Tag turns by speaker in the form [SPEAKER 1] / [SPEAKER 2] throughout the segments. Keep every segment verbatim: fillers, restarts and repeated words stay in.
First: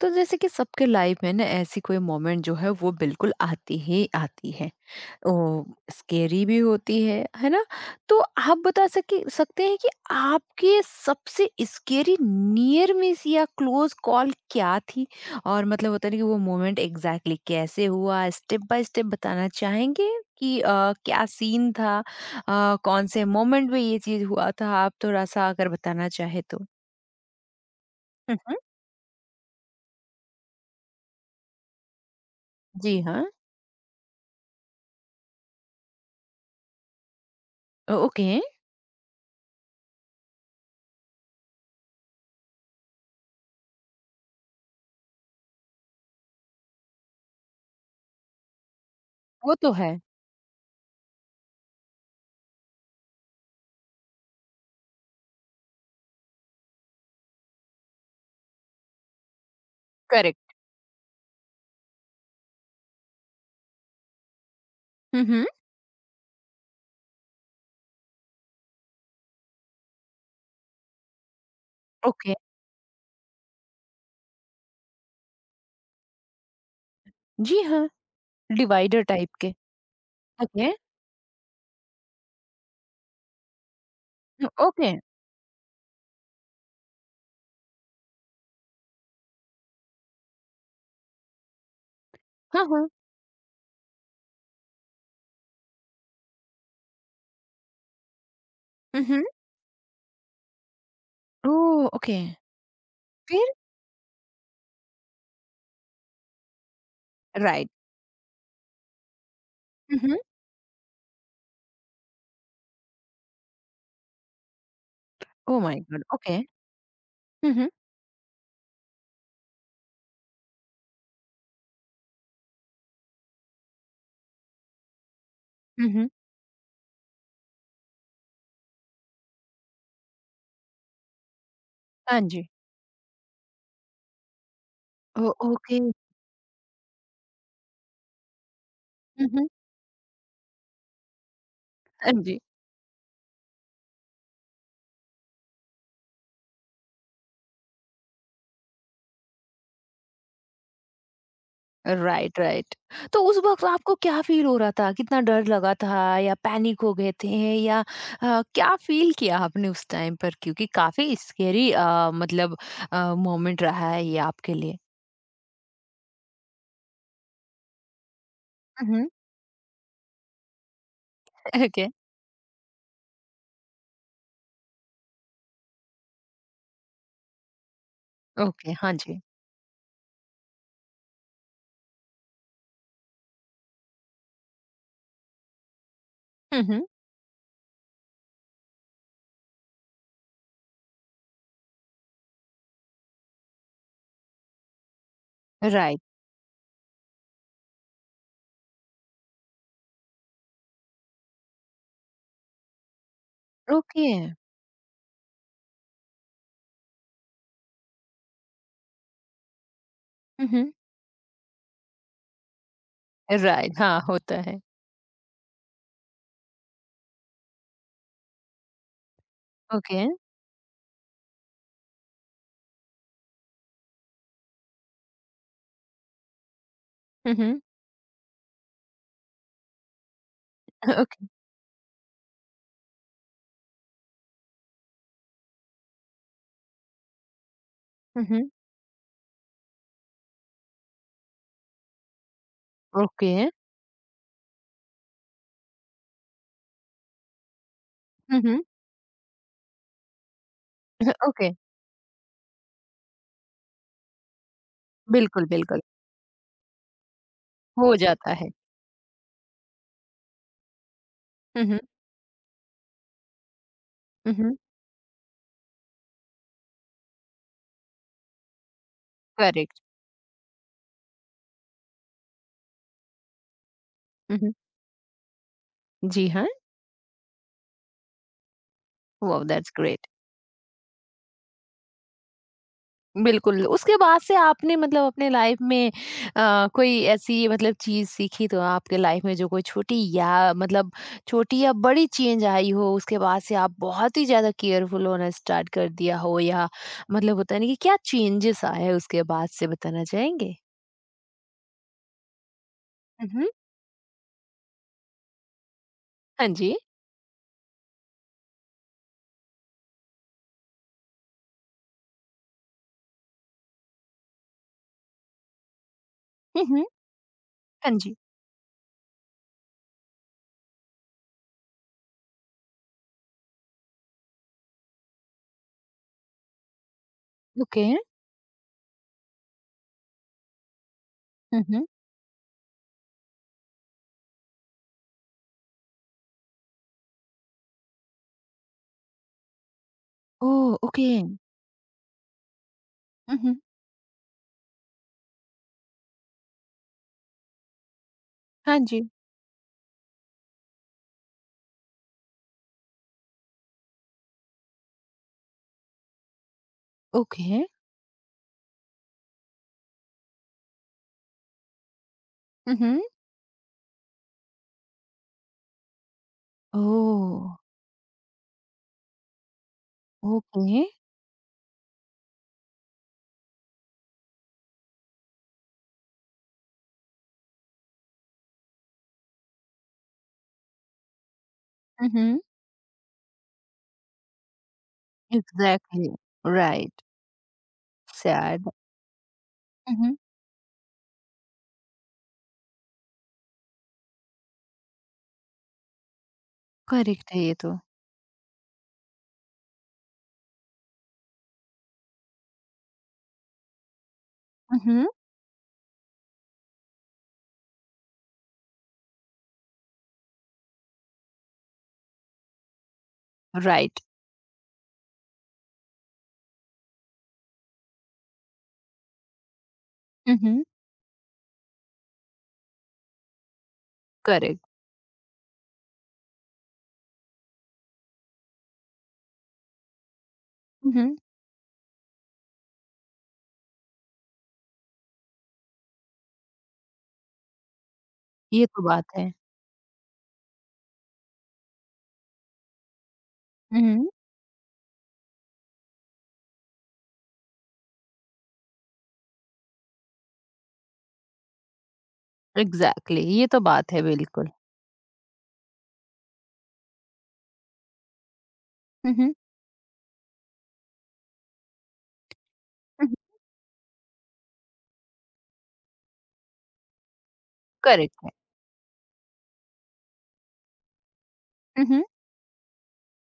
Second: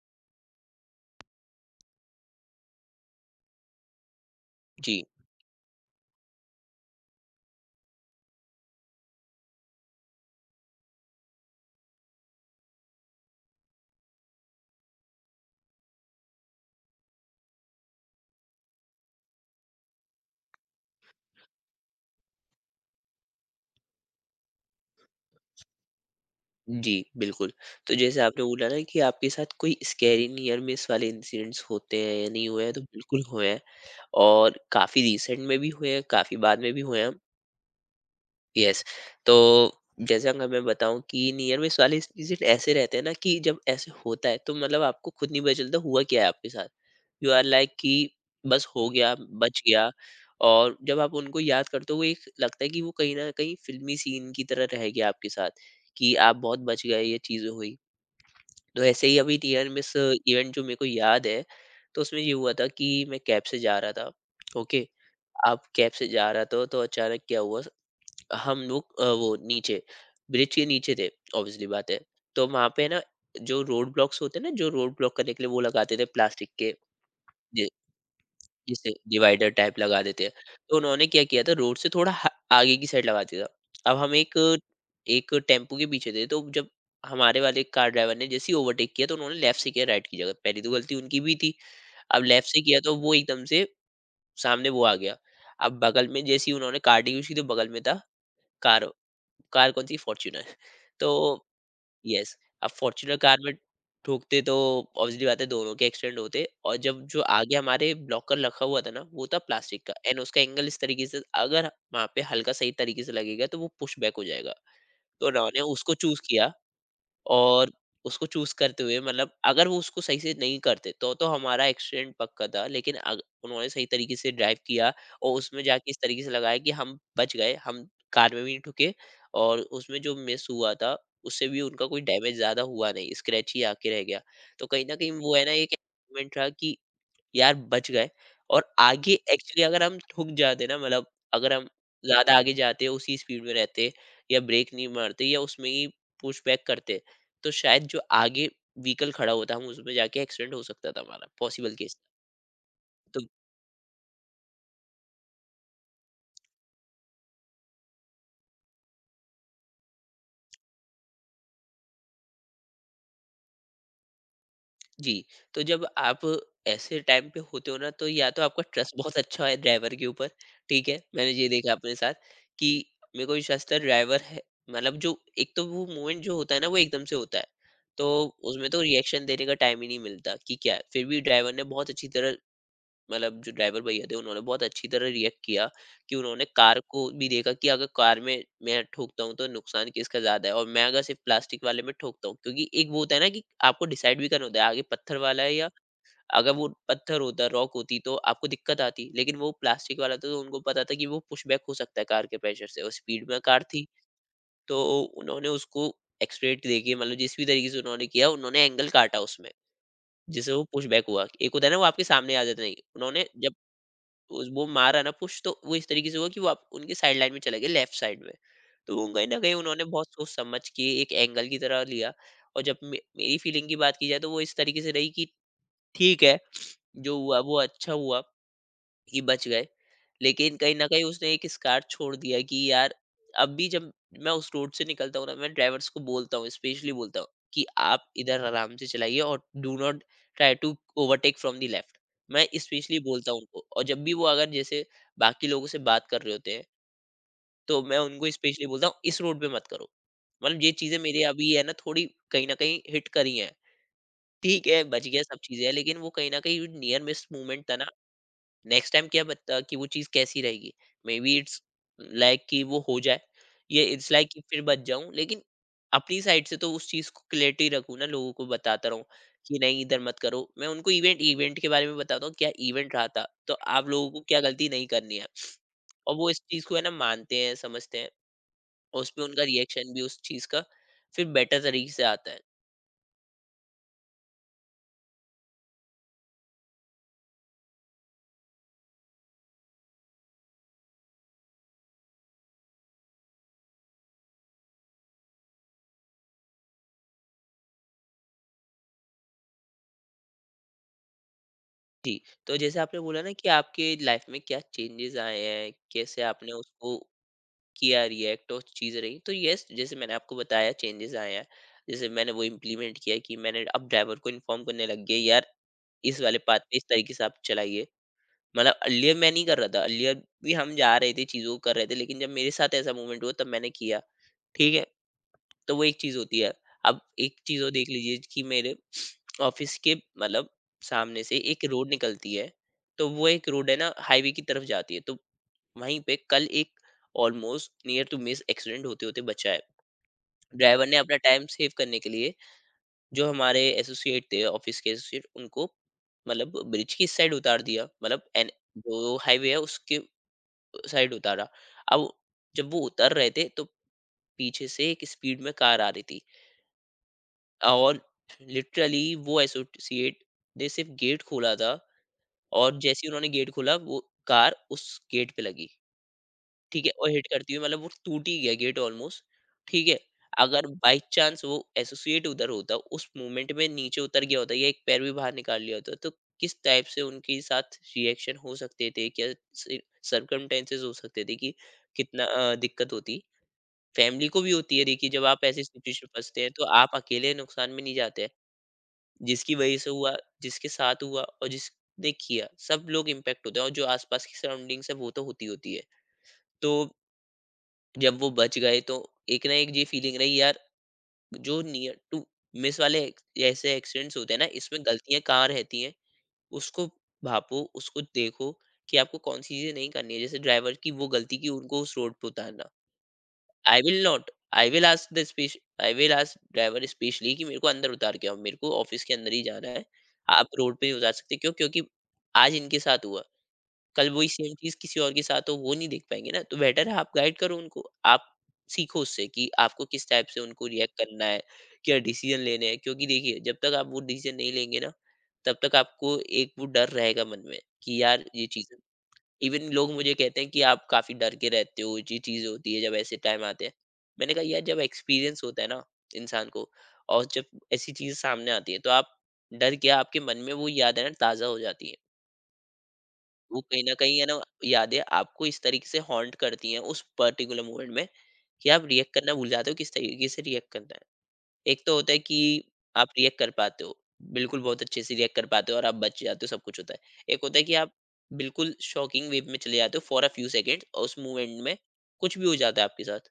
[SPEAKER 1] तो जैसे कि सबके लाइफ में ना ऐसी कोई मोमेंट जो है वो बिल्कुल आती ही आती है।
[SPEAKER 2] जी,
[SPEAKER 1] ओ, स्केरी भी होती है है ना? तो आप बता सके सकते हैं कि आपके सबसे स्केरी नियर मिस या क्लोज कॉल क्या थी, और मतलब होता है ना कि वो मोमेंट एग्जैक्टली exactly कैसे हुआ? स्टेप बाय स्टेप बताना चाहेंगे कि अ, क्या सीन था, अ, कौन से मोमेंट में ये चीज हुआ था? आप थोड़ा सा अगर बताना चाहे तो।
[SPEAKER 2] जी, बिल्कुल। तो जैसे आपने
[SPEAKER 1] हम्म।
[SPEAKER 2] बोला ना कि आपके साथ कोई स्कैरी नियर मिस वाले इंसिडेंट्स होते हैं या नहीं हुए हैं, तो
[SPEAKER 1] जी
[SPEAKER 2] बिल्कुल
[SPEAKER 1] हाँ।
[SPEAKER 2] हुए हैं और काफ़ी रिसेंट में भी हुए हैं, काफ़ी बाद में भी हुए हैं।
[SPEAKER 1] ओके।
[SPEAKER 2] यस। तो जैसे अगर मैं बताऊं कि नियर मिस वाले इंसिडेंट ऐसे रहते हैं ना कि जब ऐसे होता है तो मतलब आपको खुद नहीं पता चलता हुआ क्या है आपके साथ। यू आर लाइक कि बस हो गया,
[SPEAKER 1] वो
[SPEAKER 2] बच
[SPEAKER 1] तो
[SPEAKER 2] गया।
[SPEAKER 1] है।
[SPEAKER 2] और जब आप उनको याद करते हो एक लगता है कि वो कहीं ना कहीं फिल्मी सीन की तरह रह गया आपके साथ, कि आप बहुत बच गए, ये चीज़ें हुई। तो ऐसे ही अभी नियर मिस
[SPEAKER 1] करेक्ट।
[SPEAKER 2] इवेंट जो मेरे को याद है, तो उसमें ये हुआ था कि मैं कैब से जा रहा था। ओके,
[SPEAKER 1] हुँ, हुँ।
[SPEAKER 2] आप कैब से जा रहा था तो अचानक क्या हुआ। हम लोग अ, वो नीचे ब्रिज के नीचे थे, ऑब्वियसली बात है।
[SPEAKER 1] ओके।
[SPEAKER 2] तो वहां पे ना, जो रोड ब्लॉक्स होते हैं ना, जो रोड ब्लॉक करने के लिए वो लगाते थे प्लास्टिक के,
[SPEAKER 1] जी
[SPEAKER 2] जि-
[SPEAKER 1] हाँ।
[SPEAKER 2] जिसे
[SPEAKER 1] डिवाइडर टाइप
[SPEAKER 2] डिवाइडर
[SPEAKER 1] के।
[SPEAKER 2] टाइप लगा देते हैं।
[SPEAKER 1] ओके।
[SPEAKER 2] तो उन्होंने क्या किया था, रोड से थोड़ा हा- आगे की साइड लगा दिया था। अब हम एक
[SPEAKER 1] हुँ, ओके।
[SPEAKER 2] एक टेम्पो के पीछे थे तो जब हमारे वाले कार ड्राइवर ने जैसे ही ओवरटेक किया तो उन्होंने लेफ्ट से किया राइट की जगह, पहली तो गलती उनकी भी थी। अब लेफ्ट से
[SPEAKER 1] हाँ,
[SPEAKER 2] किया
[SPEAKER 1] हाँ।
[SPEAKER 2] तो वो एकदम से सामने वो आ गया। अब बगल में जैसे ही उन्होंने कार डी उसकी, तो बगल में था कार।
[SPEAKER 1] हुँ, हुँ।
[SPEAKER 2] कार कौन-सी? फॉर्च्यूनर। तो
[SPEAKER 1] ओह! ओके।
[SPEAKER 2] यस, अब फॉर्च्यूनर कार में
[SPEAKER 1] फिर?
[SPEAKER 2] ठोकते तो ऑब्वियसली बात है दोनों के एक्सीडेंट होते। और जब जो आगे
[SPEAKER 1] राइट।
[SPEAKER 2] हमारे ब्लॉकर रखा हुआ था ना, वो था प्लास्टिक का
[SPEAKER 1] हुँ, हुँ।
[SPEAKER 2] एंड उसका एंगल इस तरीके से अगर वहाँ पे हल्का सही तरीके से लगेगा तो वो पुश बैक हो जाएगा। तो उन्होंने
[SPEAKER 1] ओह माय
[SPEAKER 2] उसको
[SPEAKER 1] गॉड!
[SPEAKER 2] Choose
[SPEAKER 1] okay.
[SPEAKER 2] किया
[SPEAKER 1] हुँ, हुँ।
[SPEAKER 2] और उसको चूज करते हुए, मतलब अगर वो उसको सही से नहीं करते तो तो हमारा एक्सीडेंट पक्का था। लेकिन अग, उन्होंने सही तरीके से ड्राइव किया और उसमें
[SPEAKER 1] हुँ,
[SPEAKER 2] जाके इस
[SPEAKER 1] हुँ।
[SPEAKER 2] तरीके से लगाया कि हम बच गए। हम कार में भी नहीं ठुके और उसमें जो मिस हुआ था, उससे भी उनका कोई
[SPEAKER 1] हाँ
[SPEAKER 2] डैमेज
[SPEAKER 1] जी।
[SPEAKER 2] ज्यादा हुआ नहीं, स्क्रैच ही आके रह गया। तो कहीं ना कहीं
[SPEAKER 1] ओ
[SPEAKER 2] वो है ना, एक
[SPEAKER 1] ओके।
[SPEAKER 2] एक्सपेरिमेंट रहा कि यार बच गए। और आगे
[SPEAKER 1] हुँ, हुँ।
[SPEAKER 2] एक्चुअली अगर हम ठुक जाते ना, मतलब अगर हम
[SPEAKER 1] हाँ
[SPEAKER 2] ज्यादा
[SPEAKER 1] जी।
[SPEAKER 2] आगे जाते, उसी स्पीड में रहते, या ब्रेक नहीं मारते, या उसमें ही पुश बैक करते, तो शायद जो आगे व्हीकल खड़ा होता, हम उसमें जाके एक्सीडेंट हो सकता था हमारा, पॉसिबल केस।
[SPEAKER 1] Right, right.
[SPEAKER 2] तो
[SPEAKER 1] तो उस वक़्त आपको क्या फ़ील हो रहा था? कितना डर लगा था या पैनिक हो गए थे या अ, क्या फ़ील किया आपने उस टाइम पर? क्योंकि काफ़ी स्केरी अ, मतलब अ, मोमेंट रहा है ये आपके लिए।
[SPEAKER 2] जी, तो जब आप ऐसे टाइम पे होते हो ना, तो या तो आपका
[SPEAKER 1] हुँ,
[SPEAKER 2] ट्रस्ट
[SPEAKER 1] हुँ।
[SPEAKER 2] बहुत अच्छा है ड्राइवर के ऊपर, ठीक है? मैंने ये देखा
[SPEAKER 1] ओके।
[SPEAKER 2] अपने साथ कि मेरे को विश्वास था ड्राइवर है। मतलब जो एक तो वो मोमेंट जो होता है ना, वो एकदम से होता है। तो उसमें
[SPEAKER 1] ओके,
[SPEAKER 2] तो
[SPEAKER 1] हाँ जी।
[SPEAKER 2] रिएक्शन देने का टाइम ही नहीं मिलता कि क्या है, फिर भी ड्राइवर ने बहुत अच्छी तरह, मतलब जो ड्राइवर भैया थे उन्होंने बहुत अच्छी तरह रिएक्ट किया। कि उन्होंने
[SPEAKER 1] हुँ,
[SPEAKER 2] कार
[SPEAKER 1] हुँ।
[SPEAKER 2] को भी देखा कि अगर कार में मैं ठोकता हूँ तो नुकसान किसका ज्यादा है, और मैं अगर सिर्फ प्लास्टिक वाले में ठोकता हूँ, क्योंकि एक वो होता है ना कि आपको डिसाइड भी करना होता है आगे पत्थर वाला है या।
[SPEAKER 1] राइट,
[SPEAKER 2] अगर वो पत्थर होता, रॉक होती, तो आपको दिक्कत आती, लेकिन वो प्लास्टिक वाला था तो उनको पता था कि वो पुश बैक हो सकता है कार के प्रेशर से, और स्पीड में कार थी।
[SPEAKER 1] ओके।
[SPEAKER 2] तो उन्होंने उसको एक्सप्रेट देखिए, मतलब जिस भी तरीके से उन्होंने किया, उन्होंने एंगल काटा उसमें,
[SPEAKER 1] हुँ,
[SPEAKER 2] जिससे वो
[SPEAKER 1] हुँ।
[SPEAKER 2] पुश बैक हुआ। एक होता है ना वो आपके सामने आ जाता, नहीं उन्होंने जब
[SPEAKER 1] राइट, हाँ,
[SPEAKER 2] तो
[SPEAKER 1] होता
[SPEAKER 2] उस
[SPEAKER 1] है।
[SPEAKER 2] वो मारा ना पुश, तो वो इस तरीके से हुआ कि वो आप उनके साइड लाइन में चले गए, लेफ्ट साइड में। तो वो कहीं ना कहीं उन्होंने
[SPEAKER 1] ओके।
[SPEAKER 2] बहुत सोच समझ के एक एंगल की तरह लिया। और जब मे- मेरी फीलिंग की बात की जाए, तो वो इस तरीके से रही कि ठीक है, जो
[SPEAKER 1] हुँ,
[SPEAKER 2] हुआ वो
[SPEAKER 1] हुँ।
[SPEAKER 2] अच्छा हुआ कि बच गए। लेकिन कहीं न कहीं
[SPEAKER 1] ओके।
[SPEAKER 2] उसने एक स्कार छोड़ दिया कि यार, अब भी जब मैं उस रोड से निकलता हूँ ना, मैं ड्राइवर्स को बोलता हूँ, स्पेशली बोलता हूँ कि आप
[SPEAKER 1] हुँ,
[SPEAKER 2] इधर
[SPEAKER 1] हुँ।
[SPEAKER 2] आराम से चलाइए और do not try to overtake from the left. मैं स्पेशली बोलता
[SPEAKER 1] ओके।
[SPEAKER 2] हूँ उनको, और जब भी वो अगर जैसे बाकी लोगों से बात कर रहे होते हैं, तो मैं उनको
[SPEAKER 1] हुँ, हुँ।
[SPEAKER 2] स्पेशली बोलता हूँ इस रोड पे मत करो। मतलब ये चीज़ें मेरे
[SPEAKER 1] ओके,
[SPEAKER 2] अभी है ना, थोड़ी कहीं न कहीं हिट करी हैं। ठीक है, बच गया, सब
[SPEAKER 1] बिल्कुल,
[SPEAKER 2] चीज़ें हैं,
[SPEAKER 1] बिल्कुल,
[SPEAKER 2] लेकिन वो कहीं न कहीं नियर मिस मूवमेंट था ना।
[SPEAKER 1] हो जाता है।
[SPEAKER 2] नेक्स्ट टाइम क्या पता कि वो चीज़ कैसी रहेगी, मे बी इट्स
[SPEAKER 1] हुँ, हुँ।
[SPEAKER 2] लाइक कि वो हो जाए, ये इट्स लाइक
[SPEAKER 1] हुँ,
[SPEAKER 2] कि
[SPEAKER 1] हुँ।
[SPEAKER 2] फिर बच जाऊं, लेकिन अपनी साइड से तो उस चीज़ को क्लैरिटी रखूँ ना, लोगों को बताता रहूँ कि नहीं
[SPEAKER 1] करेक्ट।
[SPEAKER 2] इधर मत करो। मैं उनको इवेंट इवेंट के बारे में बताता हूँ क्या इवेंट रहा था, तो आप लोगों को
[SPEAKER 1] हुँ,
[SPEAKER 2] क्या
[SPEAKER 1] हुँ।
[SPEAKER 2] गलती नहीं करनी है। और वो
[SPEAKER 1] जी
[SPEAKER 2] इस
[SPEAKER 1] हाँ,
[SPEAKER 2] चीज़ को है ना मानते हैं, समझते हैं, और उस पर उनका
[SPEAKER 1] वाओ दैट्स
[SPEAKER 2] रिएक्शन भी
[SPEAKER 1] ग्रेट।
[SPEAKER 2] उस चीज़ का फिर बेटर तरीके से आता है।
[SPEAKER 1] बिल्कुल, उसके बाद से आपने मतलब अपने लाइफ में अ, कोई ऐसी मतलब चीज़ सीखी तो आपके लाइफ में जो कोई छोटी या मतलब छोटी या बड़ी चेंज आई हो, उसके बाद से आप बहुत ही ज़्यादा केयरफुल होना स्टार्ट कर दिया हो, या मतलब होता है ना कि क्या चेंजेस आए हैं उसके बाद से? बताना चाहेंगे?
[SPEAKER 2] जी, तो जैसे आपने बोला
[SPEAKER 1] हुँ,
[SPEAKER 2] ना कि
[SPEAKER 1] हुँ।
[SPEAKER 2] आपके लाइफ में क्या चेंजेस आए हैं, कैसे
[SPEAKER 1] हाँ
[SPEAKER 2] आपने
[SPEAKER 1] जी।
[SPEAKER 2] उसको किया रिएक्ट और चीज़ रही। तो यस, जैसे मैंने आपको बताया, चेंजेज़ आए हैं। जैसे मैंने वो इम्प्लीमेंट किया कि मैंने अब ड्राइवर को इन्फॉर्म करने लग गया, यार इस वाले पाथ
[SPEAKER 1] हुँ,
[SPEAKER 2] पे इस
[SPEAKER 1] हुँ।
[SPEAKER 2] तरीके से आप चलाइए।
[SPEAKER 1] हाँ जी।
[SPEAKER 2] मतलब अर्लियर मैं नहीं कर रहा था, अर्लियर भी हम जा रहे थे, चीज़ों को कर रहे थे, लेकिन जब मेरे साथ ऐसा मूवमेंट हुआ तब मैंने किया, ठीक है? तो वो एक चीज़ होती है। अब एक चीज़ और
[SPEAKER 1] ओके।
[SPEAKER 2] देख लीजिए कि मेरे ऑफिस के, मतलब सामने से
[SPEAKER 1] हुँ,
[SPEAKER 2] एक
[SPEAKER 1] हुँ।
[SPEAKER 2] रोड निकलती है, तो वो एक रोड है ना हाईवे की तरफ जाती है, तो वहीं पे कल एक almost near to miss accident होते होते बचा है।
[SPEAKER 1] ओह!
[SPEAKER 2] ड्राइवर ने
[SPEAKER 1] ओके।
[SPEAKER 2] अपना टाइम सेव करने के लिए जो
[SPEAKER 1] हुँ, हुँ।
[SPEAKER 2] हमारे एसोसिएट थे ऑफिस के एसोसिएट, उनको मतलब ब्रिज की साइड उतार दिया, मतलब एन
[SPEAKER 1] हाँ जी।
[SPEAKER 2] जो हाईवे है उसके साइड उतारा। अब जब वो उतर रहे थे तो पीछे से एक स्पीड में कार आ रही थी,
[SPEAKER 1] ओके।
[SPEAKER 2] और लिटरली वो एसोसिएट ने सिर्फ गेट खोला था,
[SPEAKER 1] हुँ,
[SPEAKER 2] और
[SPEAKER 1] हुँ।
[SPEAKER 2] जैसे ही उन्होंने गेट खोला वो कार उस गेट पे लगी, ठीक है? और हिट
[SPEAKER 1] ओह!
[SPEAKER 2] करती हुई, मतलब वो टूट ही गया गेट ऑलमोस्ट, ठीक है? अगर
[SPEAKER 1] ओके।
[SPEAKER 2] बाई चांस वो एसोसिएट उधर होता, उस मोमेंट में नीचे उतर गया होता या एक पैर भी बाहर निकाल लिया होता, तो किस टाइप से उनके साथ रिएक्शन हो सकते थे? क्या सि सर्कमस्टेंसेस हो सकते थे कि
[SPEAKER 1] हुँ,
[SPEAKER 2] कितना
[SPEAKER 1] हुँ।
[SPEAKER 2] अ, दिक्कत होती? फैमिली को भी होती है, देखिए जब आप ऐसी सिचुएशन
[SPEAKER 1] एग्ज़ैक्टली,
[SPEAKER 2] फँसते हैं, तो आप
[SPEAKER 1] राइट।
[SPEAKER 2] अकेले नुकसान में नहीं जाते।
[SPEAKER 1] सैड।
[SPEAKER 2] जिसकी वजह से हुआ,
[SPEAKER 1] हुँ।
[SPEAKER 2] जिसके साथ हुआ और जिसने किया, सब लोग इम्पैक्ट होते हैं, और जो आसपास की सराउंडिंग्स है वो तो होती होती है। तो
[SPEAKER 1] करेक्ट है ये तो।
[SPEAKER 2] जब वो बच गए तो एक ना एक ये फीलिंग रही यार, जो नियर टू मिस वाले ऐसे एक्सीडेंट्स होते हैं ना, इसमें
[SPEAKER 1] उहुँ।
[SPEAKER 2] गलतियाँ कहाँ रहती हैं, उसको भापो, उसको देखो कि आपको कौन-सी चीज़ें नहीं करनी है। जैसे ड्राइवर की वो गलती की उनको उस रोड पे उतारना। I will
[SPEAKER 1] right.
[SPEAKER 2] Not I will ask the स्पेश I will ask driver specially कि मेरे को अंदर उतार के आओ, मेरे को ऑफिस के अंदर ही जाना है, आप
[SPEAKER 1] उहुँ।
[SPEAKER 2] रोड पे नहीं उतार सकते, क्यों? क्योंकि आज इनके साथ हुआ, कल वही सेम
[SPEAKER 1] करेक्ट।
[SPEAKER 2] चीज किसी और के साथ हो, वो नहीं देख पाएंगे ना, तो बेटर है आप गाइड करो उनको। आप सीखो उससे कि आपको किस टाइप से उनको रिएक्ट
[SPEAKER 1] उहुँ।
[SPEAKER 2] करना है, क्या डिसीजन लेने हैं, क्योंकि देखिए जब तक आप वो डिसीजन नहीं लेंगे ना, तब तक आपको एक वो डर रहेगा मन में कि यार ये
[SPEAKER 1] ये
[SPEAKER 2] चीजें।
[SPEAKER 1] तो बात है।
[SPEAKER 2] इवन लोग मुझे कहते हैं कि आप काफी डर के रहते हो, ये चीज होती है जब ऐसे टाइम आते हैं।
[SPEAKER 1] हुँ।
[SPEAKER 2] मैंने कहा यार जब एक्सपीरियंस होता है ना इंसान को, और जब ऐसी चीज सामने आती है तो आप डर, क्या आपके मन में वो यादें ना ताजा हो जाती है।
[SPEAKER 1] एग्ज़ैक्टली, ये
[SPEAKER 2] वो
[SPEAKER 1] तो
[SPEAKER 2] कहीं ना
[SPEAKER 1] बात है
[SPEAKER 2] कहीं है ना,
[SPEAKER 1] बिल्कुल।
[SPEAKER 2] यादें आपको इस तरीके से हॉन्ट करती हैं उस पर्टिकुलर मोमेंट में, कि आप रिएक्ट
[SPEAKER 1] हुँ, हुँ।
[SPEAKER 2] करना भूल जाते हो किस तरीके से रिएक्ट करना है। एक तो होता है कि आप
[SPEAKER 1] हुँ, हुँ।
[SPEAKER 2] रिएक्ट कर पाते हो, बिल्कुल बहुत अच्छे से रिएक्ट कर पाते हो और आप बच जाते हो, सब कुछ होता है। एक होता है कि आप
[SPEAKER 1] करेक्ट है।
[SPEAKER 2] बिल्कुल शॉकिंग वे में चले जाते हो फॉर अ फ्यू सेकंड्स, और उस मूवमेंट में
[SPEAKER 1] हुँ, हुँ।
[SPEAKER 2] कुछ भी हो जाता है आपके साथ।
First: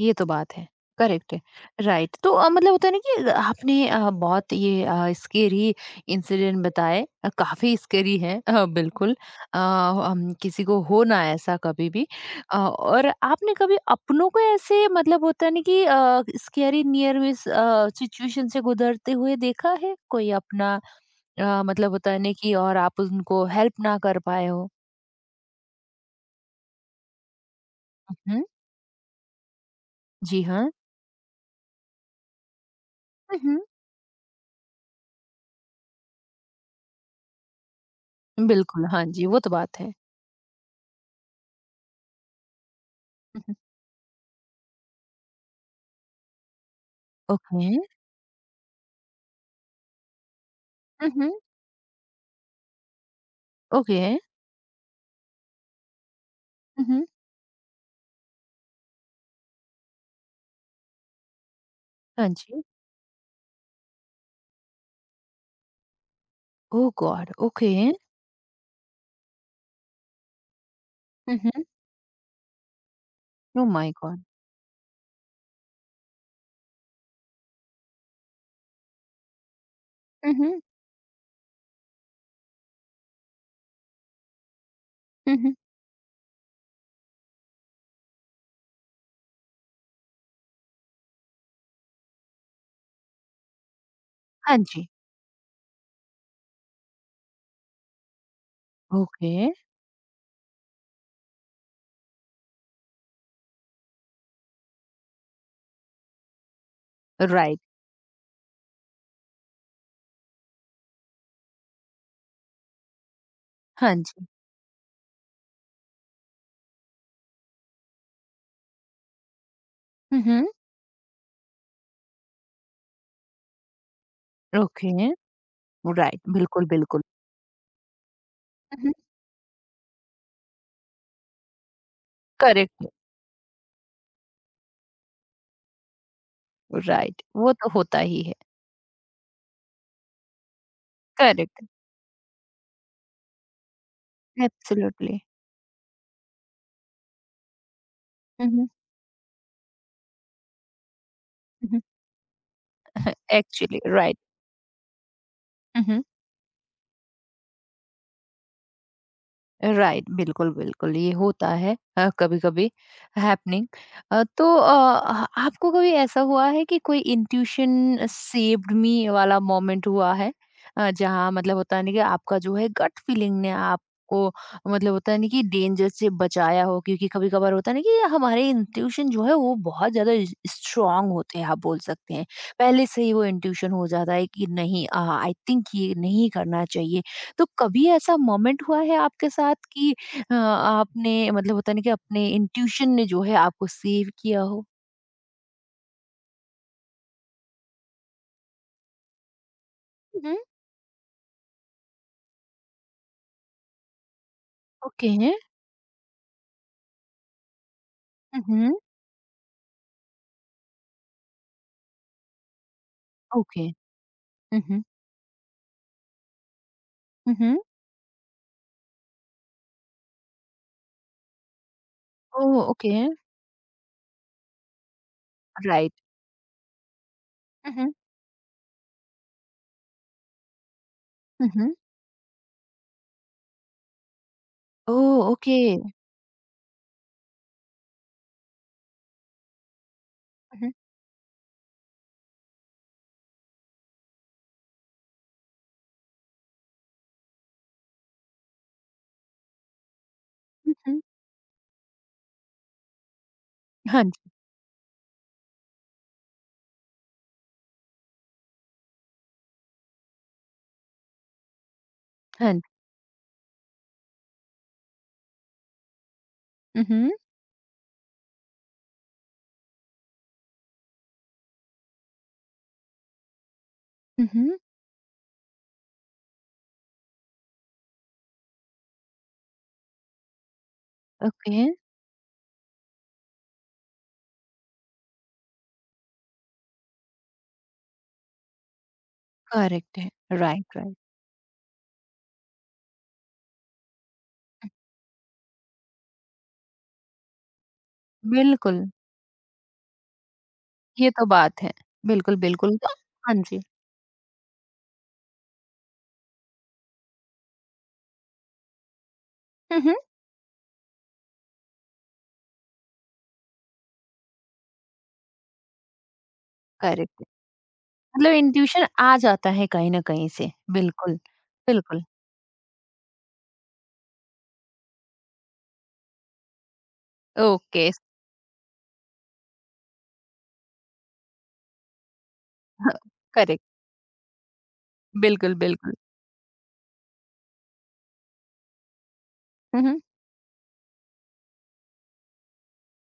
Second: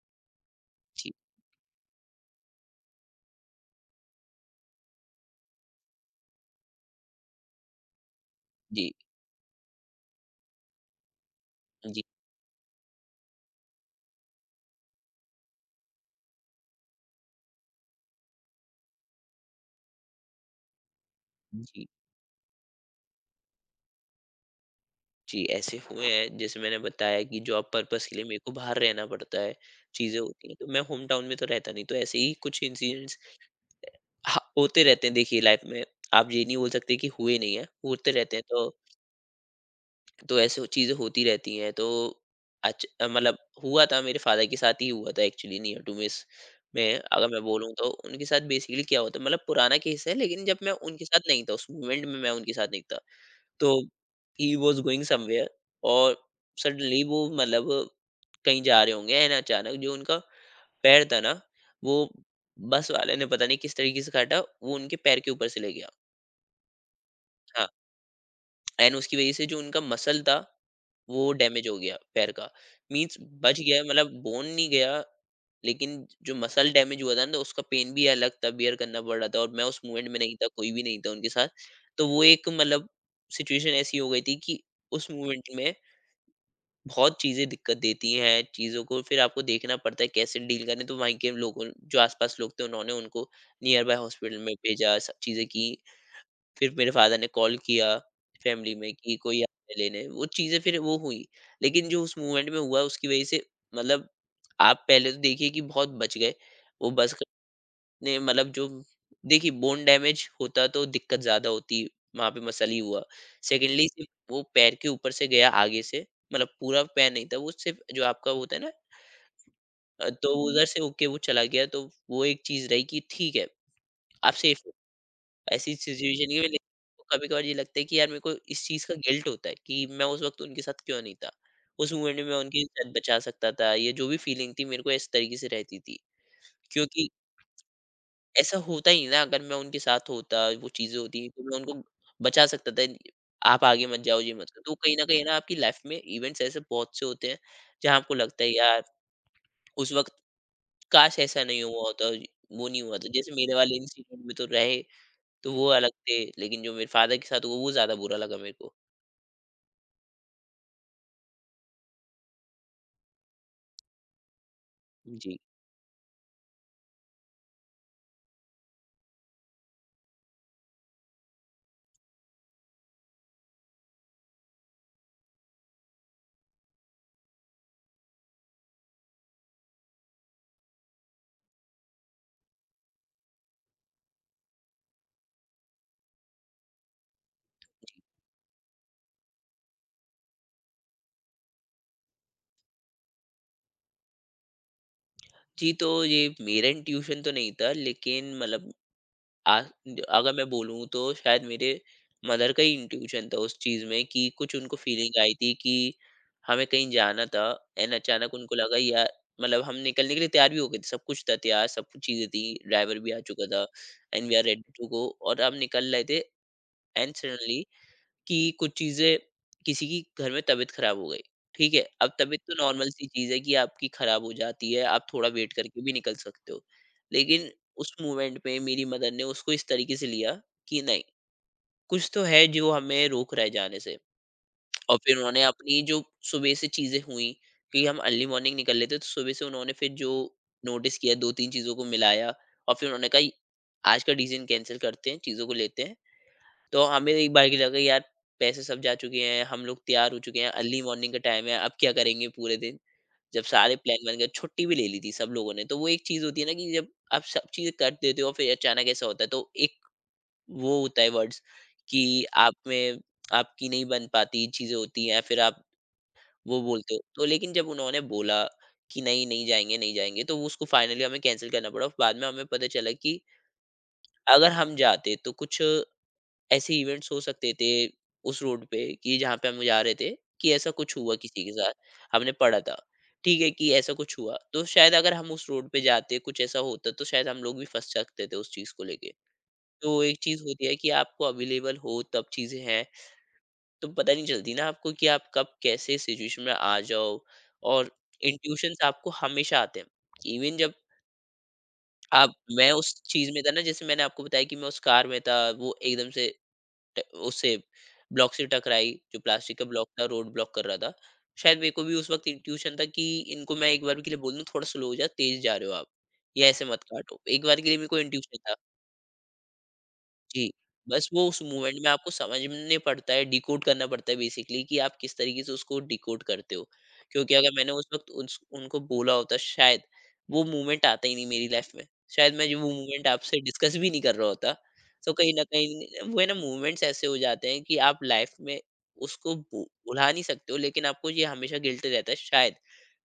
[SPEAKER 1] ये तो बात है।
[SPEAKER 2] जी,
[SPEAKER 1] करेक्ट है। राइट। तो अ, मतलब होता है ना कि आपने अ, बहुत ये अ, स्केरी इंसिडेंट बताए, अ, काफ़ी स्केरी है, अ,
[SPEAKER 2] जी,
[SPEAKER 1] बिल्कुल अ, हम किसी को हो ना ऐसा कभी
[SPEAKER 2] जी,
[SPEAKER 1] भी। अ, और आपने कभी अपनों को ऐसे मतलब होता है ना कि uh, scary near miss uh, situation से गुजरते हुए देखा है? कोई अपना, अ,
[SPEAKER 2] जी,
[SPEAKER 1] मतलब होता है ना कि, और आप उनको हेल्प ना कर पाए हो?
[SPEAKER 2] जी, ऐसे हुए हैं जैसे मैंने बताया कि जॉब पर्पज़ के लिए मेरे
[SPEAKER 1] हुँ,
[SPEAKER 2] को बाहर रहना पड़ता है, चीज़ें
[SPEAKER 1] जी
[SPEAKER 2] होती हैं, तो
[SPEAKER 1] हाँ।
[SPEAKER 2] मैं होम टाउन में तो रहता नहीं, तो ऐसे ही कुछ इंसिडेंट्स
[SPEAKER 1] हुँ, हुँ।
[SPEAKER 2] ह होते रहते हैं देखिए लाइफ में। आप ये नहीं बोल सकते कि हुए नहीं हैं, होते रहते हैं तो
[SPEAKER 1] बिल्कुल, हाँ जी, वो तो बात है।
[SPEAKER 2] तो ऐसे चीज़ें होती रहती हैं तो अच्छ अ, मतलब
[SPEAKER 1] हुँ, हुँ।
[SPEAKER 2] हुआ था मेरे फादर के साथ ही हुआ था एक्चुअली नियर टू मिस में अगर मैं
[SPEAKER 1] ओके।
[SPEAKER 2] बोलूँ तो। उनके साथ बेसिकली क्या होता है मतलब पुराना केस है, लेकिन जब मैं उनके
[SPEAKER 1] हुँ,
[SPEAKER 2] साथ
[SPEAKER 1] हुँ।
[SPEAKER 2] नहीं था, उस मोमेंट में मैं उनके साथ नहीं था तो
[SPEAKER 1] okay.
[SPEAKER 2] He was going somewhere और
[SPEAKER 1] हुँ,
[SPEAKER 2] सडनली
[SPEAKER 1] हुँ।
[SPEAKER 2] वो मतलब कहीं जा रहे होंगे एंड अचानक जो उनका पैर था ना वो
[SPEAKER 1] हाँ जी।
[SPEAKER 2] बस वाले ने पता नहीं किस तरीके से काटा, वो उनके पैर के ऊपर से ले गया।
[SPEAKER 1] Oh God!
[SPEAKER 2] हाँ,
[SPEAKER 1] ओके।
[SPEAKER 2] एंड उसकी वजह से जो उनका मसल था वो
[SPEAKER 1] हुँ, हुँ।
[SPEAKER 2] डैमेज हो गया पैर का। मीन्स बच
[SPEAKER 1] ओह
[SPEAKER 2] गया,
[SPEAKER 1] माय
[SPEAKER 2] मतलब
[SPEAKER 1] गॉड!
[SPEAKER 2] बोन नहीं गया, लेकिन जो मसल डैमेज हुआ था ना तो उसका पेन भी अलग था, बियर करना पड़ रहा था। और मैं उस मूवमेंट में
[SPEAKER 1] हुँ,
[SPEAKER 2] नहीं था,
[SPEAKER 1] हुँ।
[SPEAKER 2] कोई भी नहीं था उनके साथ। तो वो एक मतलब सिचुएशन ऐसी हो गई थी कि उस
[SPEAKER 1] हुँ,
[SPEAKER 2] मूवमेंट
[SPEAKER 1] हुँ।
[SPEAKER 2] में बहुत चीज़ें दिक्कत देती हैं, चीज़ों को फिर आपको देखना पड़ता है कैसे डील करें। तो वहीं के लोगों जो आस-पास लोग थे उन्होंने उनको नियर बाय हॉस्पिटल में
[SPEAKER 1] हाँ जी।
[SPEAKER 2] भेजा, सब चीज़ें की। फिर मेरे फादर ने कॉल किया फैमिली में कि
[SPEAKER 1] ओके,
[SPEAKER 2] कोई आ रहा है लेने, वो चीज़ें फिर वो हुई। लेकिन जो उस मूवमेंट में हुआ उसकी वज़ह से मतलब आप पहले तो देखिए कि बहुत बच गए। वो बस
[SPEAKER 1] राइट।
[SPEAKER 2] ने मतलब जो देखिए बोन डैमेज होता तो दिक्कत ज़्यादा होती, वहाँ पे मसल ही हुआ। सेकंडली
[SPEAKER 1] हाँ
[SPEAKER 2] सिर्फ
[SPEAKER 1] जी।
[SPEAKER 2] वो पैर के ऊपर से गया आगे से, मतलब पूरा पैर नहीं था, वो सिर्फ जो आपका होता है ना अ,
[SPEAKER 1] हुँ,
[SPEAKER 2] तो
[SPEAKER 1] हुँ।
[SPEAKER 2] उधर से होके वो चला गया, तो वो एक चीज़ रही कि ठीक है, आप सेफ।
[SPEAKER 1] ओके,
[SPEAKER 2] ऐसी
[SPEAKER 1] राइट।
[SPEAKER 2] सिचुएशन की वजह
[SPEAKER 1] बिल्कुल, बिल्कुल।
[SPEAKER 2] कभी कभार ये लगता है कि यार मेरे को इस
[SPEAKER 1] हुँ,
[SPEAKER 2] चीज
[SPEAKER 1] हुँ।
[SPEAKER 2] का गिल्ट होता है कि मैं उस वक्त उनके साथ क्यों नहीं था। उस मोमेंट में मैं उनकी
[SPEAKER 1] करेक्ट,
[SPEAKER 2] इज्जत बचा सकता था, या जो भी फीलिंग थी मेरे को इस तरीके से रहती थी क्योंकि
[SPEAKER 1] राइट। वो तो होता ही है।
[SPEAKER 2] ऐसा होता ही ना, अगर मैं उनके साथ होता, वो चीजें होती तो मैं
[SPEAKER 1] करेक्ट,
[SPEAKER 2] उनको बचा सकता था। आप आगे मत जाओ, ये मत करो, तो कहीं ना
[SPEAKER 1] एब्सोल्युटली।
[SPEAKER 2] कहीं ना आपकी लाइफ में इवेंट्स ऐसे बहुत से होते हैं जहाँ आपको लगता
[SPEAKER 1] हुँ,
[SPEAKER 2] है
[SPEAKER 1] हुँ।
[SPEAKER 2] यार उस वक्त काश ऐसा नहीं
[SPEAKER 1] हुँ, हुँ।
[SPEAKER 2] हुआ होता। वो नहीं हुआ था जैसे मेरे वाले
[SPEAKER 1] एक्चुअली, राइट।
[SPEAKER 2] इंसिडेंट में तो रहे तो वो
[SPEAKER 1] हुँ,
[SPEAKER 2] अलग
[SPEAKER 1] हुँ।
[SPEAKER 2] थे, लेकिन जो मेरे फ़ादर के साथ हुआ वो ज़्यादा बुरा लगा मेरे को।
[SPEAKER 1] राइट, बिल्कुल, बिल्कुल, ये होता है अ, कभी-कभी हैपनिंग। अ, तो अ,
[SPEAKER 2] जी।
[SPEAKER 1] आपको कभी ऐसा हुआ है कि कोई इंट्यूशन सेव्ड मी वाला मोमेंट हुआ है? अ, जहाँ मतलब होता है ना कि आपका जो है गट फीलिंग ने आपको मतलब होता है ना कि डेंजर से बचाया हो? क्योंकि कभी-कभार होता है ना कि हमारे इंट्यूशन जो है वो बहुत ज़्यादा इस स्ट्रॉन्ग होते हैं, आप बोल सकते हैं। पहले से ही वो इंट्यूशन हो जाता है कि नहीं अ, आई थिंक ये नहीं करना चाहिए। तो कभी ऐसा मोमेंट हुआ है आपके साथ कि अ, आपने मतलब होता है ना कि अपने इंट्यूशन ने जो है आपको सेव किया हो?
[SPEAKER 2] जी, तो ये मेरठ ट्यूशन तो नहीं था, लेकिन मतलब आ अगर
[SPEAKER 1] हुँ।
[SPEAKER 2] मैं बोलूँ तो शायद मेरे मदर का ही इंट्यूशन था उस चीज़ में कि कुछ उनको
[SPEAKER 1] ओके,
[SPEAKER 2] फीलिंग आई थी कि हमें कहीं जाना था एंड अचानक उनको
[SPEAKER 1] उहुँ।
[SPEAKER 2] लगा यार मतलब हम निकलने के लिए तैयार भी हो गए थे, सब कुछ था तैयार, सब कुछ चीज़ें थी, ड्राइवर भी आ चुका था
[SPEAKER 1] okay,
[SPEAKER 2] and we are ready
[SPEAKER 1] उहुँ,
[SPEAKER 2] टू गो और हम निकल रहे थे एंड
[SPEAKER 1] उहुँ।
[SPEAKER 2] सडनली कि कुछ चीज़ें किसी की घर में तबीयत खराब हो गई, ठीक है? अब तबीयत
[SPEAKER 1] ओह!
[SPEAKER 2] तो नॉर्मल
[SPEAKER 1] ओके,
[SPEAKER 2] सी चीज़ है कि आपकी खराब हो जाती है, आप थोड़ा वेट करके भी
[SPEAKER 1] राइट।
[SPEAKER 2] निकल सकते हो। लेकिन
[SPEAKER 1] उहुँ।
[SPEAKER 2] उस मोमेंट में मेरी मदर ने उसको इस तरीके से लिया कि नहीं,
[SPEAKER 1] उहुँ,
[SPEAKER 2] कुछ तो है जो हमें रोक रहा है जाने से। और फिर
[SPEAKER 1] ओह!
[SPEAKER 2] उन्होंने
[SPEAKER 1] ओके।
[SPEAKER 2] अपनी जो सुबह से चीज़ें हुई, कि हम अर्ली मॉर्निंग निकल लेते, तो सुबह से उन्होंने फिर जो
[SPEAKER 1] उहुँ।
[SPEAKER 2] नोटिस किया दो तीन चीज़ों को मिलाया और फिर उन्होंने कहा आज का डिसीज़न कैंसल करते हैं, चीज़ों को लेते हैं। तो हमें एक बार की लगा यार पैसे सब जा चुके हैं, हम लोग तैयार हो चुके हैं, अर्ली
[SPEAKER 1] उहुँ,
[SPEAKER 2] मॉर्निंग का टाइम है, अब क्या करेंगे पूरे दिन, जब सारे
[SPEAKER 1] हाँ
[SPEAKER 2] प्लान बन
[SPEAKER 1] जी,
[SPEAKER 2] गए, छुट्टी भी ले ली थी सब लोगों ने। तो वो एक चीज होती है ना कि जब आप सब चीजें कर देते हो फिर अचानक ऐसा होता है तो एक वो होता है वर्ड्स कि
[SPEAKER 1] हाँ
[SPEAKER 2] आप
[SPEAKER 1] जी।
[SPEAKER 2] में आपकी नहीं बन पाती, चीजें होती हैं, फिर आप वो बोलते हो
[SPEAKER 1] उहुँ,
[SPEAKER 2] तो। लेकिन जब उन्होंने बोला कि नहीं नहीं जाएंगे नहीं जाएंगे, तो वो उसको फाइनली हमें कैंसिल करना पड़ा। बाद में हमें पता चला कि अगर
[SPEAKER 1] उहुँ।
[SPEAKER 2] हम जाते तो कुछ ऐसे इवेंट्स हो सकते थे उस रोड पे, कि जहाँ पे हम जा रहे थे कि ऐसा कुछ हुआ किसी के
[SPEAKER 1] ओके।
[SPEAKER 2] साथ, हमने पढ़ा था, ठीक है कि ऐसा कुछ हुआ, तो शायद अगर हम उस रोड पे जाते, कुछ ऐसा होता तो शायद हम लोग भी फंस सकते थे उस चीज को लेके।
[SPEAKER 1] करेक्ट
[SPEAKER 2] तो
[SPEAKER 1] है।
[SPEAKER 2] एक चीज होती
[SPEAKER 1] राइट,
[SPEAKER 2] है कि
[SPEAKER 1] राइट।
[SPEAKER 2] आपको अवेलेबल हो तब चीजें हैं तो पता नहीं चलती ना आपको कि आप कब कैसे सिचुएशन में आ जाओ। और इंट्यूशन
[SPEAKER 1] बिल्कुल,
[SPEAKER 2] आपको हमेशा आते हैं, इवन जब
[SPEAKER 1] ये तो बात है।
[SPEAKER 2] आप
[SPEAKER 1] बिल्कुल,
[SPEAKER 2] मैं
[SPEAKER 1] बिल्कुल।
[SPEAKER 2] उस
[SPEAKER 1] तो
[SPEAKER 2] चीज
[SPEAKER 1] हाँ
[SPEAKER 2] में था ना,
[SPEAKER 1] जी।
[SPEAKER 2] जैसे मैंने आपको बताया कि मैं उस कार में था, वो एकदम से ट उससे ब्लॉक से टकराई, जो प्लास्टिक का
[SPEAKER 1] हुँ,
[SPEAKER 2] ब्लॉक
[SPEAKER 1] हुँ।
[SPEAKER 2] था, रोड ब्लॉक कर रहा था। शायद मेरे को भी उस वक़्त इंट्यूशन था कि इनको मैं एक बार के लिए बोल दूँ थोड़ा स्लो हो जा, तेज़ जा रहे हो आप, ये ऐसे मत काटो।
[SPEAKER 1] करेक्ट है।
[SPEAKER 2] एक बार के लिए मेरे को
[SPEAKER 1] मतलब
[SPEAKER 2] इंट्यूशन था।
[SPEAKER 1] इंट्यूशन आ जाता है कहीं न कहीं
[SPEAKER 2] जी,
[SPEAKER 1] से।
[SPEAKER 2] बस
[SPEAKER 1] बिल्कुल,
[SPEAKER 2] वो उस मोमेंट में
[SPEAKER 1] बिल्कुल।
[SPEAKER 2] आपको समझने पड़ता है, डिकोड करना पड़ता है बेसिकली कि आप किस तरीके से उसको डिकोड करते हो। क्योंकि अगर मैंने उस
[SPEAKER 1] ओके,
[SPEAKER 2] वक़्त उस उनको बोला होता, शायद वो मोमेंट आता ही नहीं मेरी लाइफ़ में। शायद मैं जो वो
[SPEAKER 1] हाँ,
[SPEAKER 2] मोमेंट आपसे
[SPEAKER 1] करेक्ट,
[SPEAKER 2] डिस्कस भी नहीं कर रहा होता। तो कहीं न
[SPEAKER 1] बिल्कुल, बिल्कुल।
[SPEAKER 2] कहीं वो है ना मोमेंट्स ऐसे हो जाते हैं कि आप लाइफ़ में उसको भू
[SPEAKER 1] हुँ, हुँ,
[SPEAKER 2] भुला नहीं सकते हो, लेकिन आपको ये हमेशा गिल्ट रहता है शायद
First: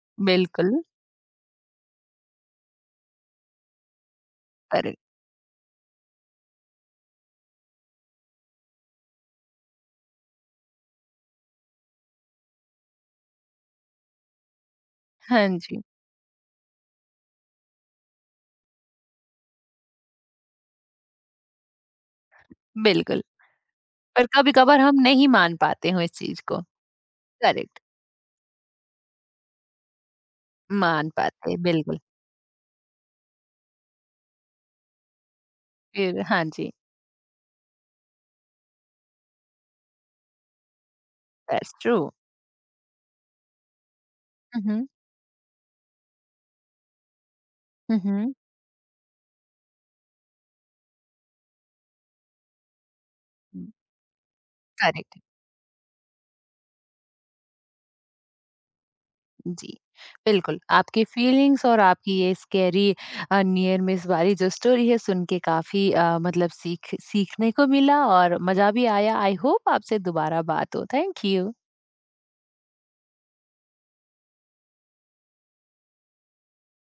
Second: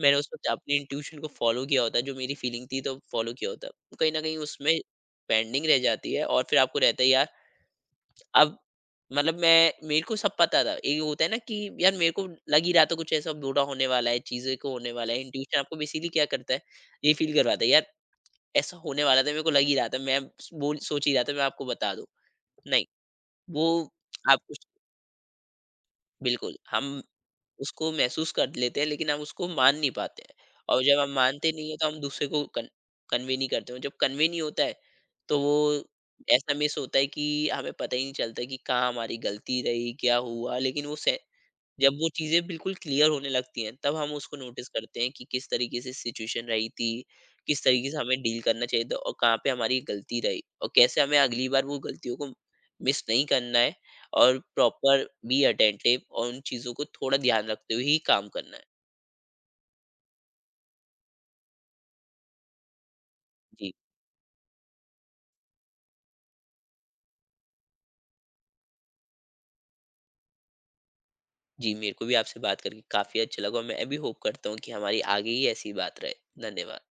[SPEAKER 2] मैंने उस वक़्त
[SPEAKER 1] बिल्कुल,
[SPEAKER 2] अपनी इंट्यूशन को फ़ॉलो किया होता, जो मेरी फीलिंग थी तो फ़ॉलो किया होता। तो कहीं न कहीं उसमें
[SPEAKER 1] करेक्ट,
[SPEAKER 2] पेंडिंग रह जाती है और फिर आपको रहता है यार अब मतलब मैं मेरे को सब पता था। ये होता है ना कि यार मेरे को लग ही रहा था कुछ ऐसा बूढ़ा होने वाला है, चीज़ों को होने वाला है।
[SPEAKER 1] हाँ
[SPEAKER 2] इंट्यूशन आपको
[SPEAKER 1] जी,
[SPEAKER 2] बेसिकली क्या करता है, ये फ़ील करवाता है यार ऐसा होने वाला था, मेरे को लग ही रहा था। मैं बोल सोच ही रहा था मैं आपको बता दूँ। नहीं,
[SPEAKER 1] बिल्कुल।
[SPEAKER 2] वो
[SPEAKER 1] पर
[SPEAKER 2] आप कुछ
[SPEAKER 1] कभी-कभार हम नहीं मान पाते हो इस चीज़
[SPEAKER 2] बिल्कुल
[SPEAKER 1] को,
[SPEAKER 2] हम
[SPEAKER 1] करेक्ट,
[SPEAKER 2] उसको महसूस कर लेते हैं, लेकिन हम उसको मान नहीं पाते हैं और जब हम
[SPEAKER 1] मान
[SPEAKER 2] मानते
[SPEAKER 1] पाते,
[SPEAKER 2] नहीं है तो हम
[SPEAKER 1] बिल्कुल,
[SPEAKER 2] दूसरे को कन, कन्वे नहीं करते हैं। जब कन्वे नहीं होता है तो वो
[SPEAKER 1] फिर हाँ
[SPEAKER 2] ऐसा
[SPEAKER 1] जी,
[SPEAKER 2] मिस होता है कि हमें पता ही नहीं चलता कि कहाँ हमारी गलती रही, क्या हुआ, लेकिन वो से-
[SPEAKER 1] दैट्स
[SPEAKER 2] जब
[SPEAKER 1] ट्रू।
[SPEAKER 2] वो चीज़ें बिल्कुल क्लियर होने लगती हैं, तब हम उसको
[SPEAKER 1] हुँ,
[SPEAKER 2] नोटिस
[SPEAKER 1] हुँ,
[SPEAKER 2] करते हैं कि किस तरीके से सिचुएशन रही थी, किस तरीके से
[SPEAKER 1] हुँ,
[SPEAKER 2] हमें
[SPEAKER 1] हुँ,
[SPEAKER 2] डील करना चाहिए था और कहाँ पे हमारी गलती रही और कैसे हमें अगली बार वो गलतियों को मिस नहीं करना
[SPEAKER 1] हुँ,
[SPEAKER 2] है और प्रॉपर
[SPEAKER 1] करेक्ट,
[SPEAKER 2] बी अटेंटिव और उन चीज़ों को थोड़ा ध्यान रखते हुए ही काम करना है।
[SPEAKER 1] जी, बिल्कुल, आपकी फीलिंग्स और आपकी ये स्कैरी अ,
[SPEAKER 2] जी,
[SPEAKER 1] नियर मिस वाली जो स्टोरी है, सुन के काफ़ी अ, मतलब सीख सीखने को मिला और मज़ा भी आया। आई होप आपसे दोबारा बात हो। Thank you.
[SPEAKER 2] जी, मेरे को भी आपसे बात करके काफ़ी अच्छा लगा और मैं भी होप करता हूँ कि हमारी आगे ही ऐसी बात रहे। धन्यवाद।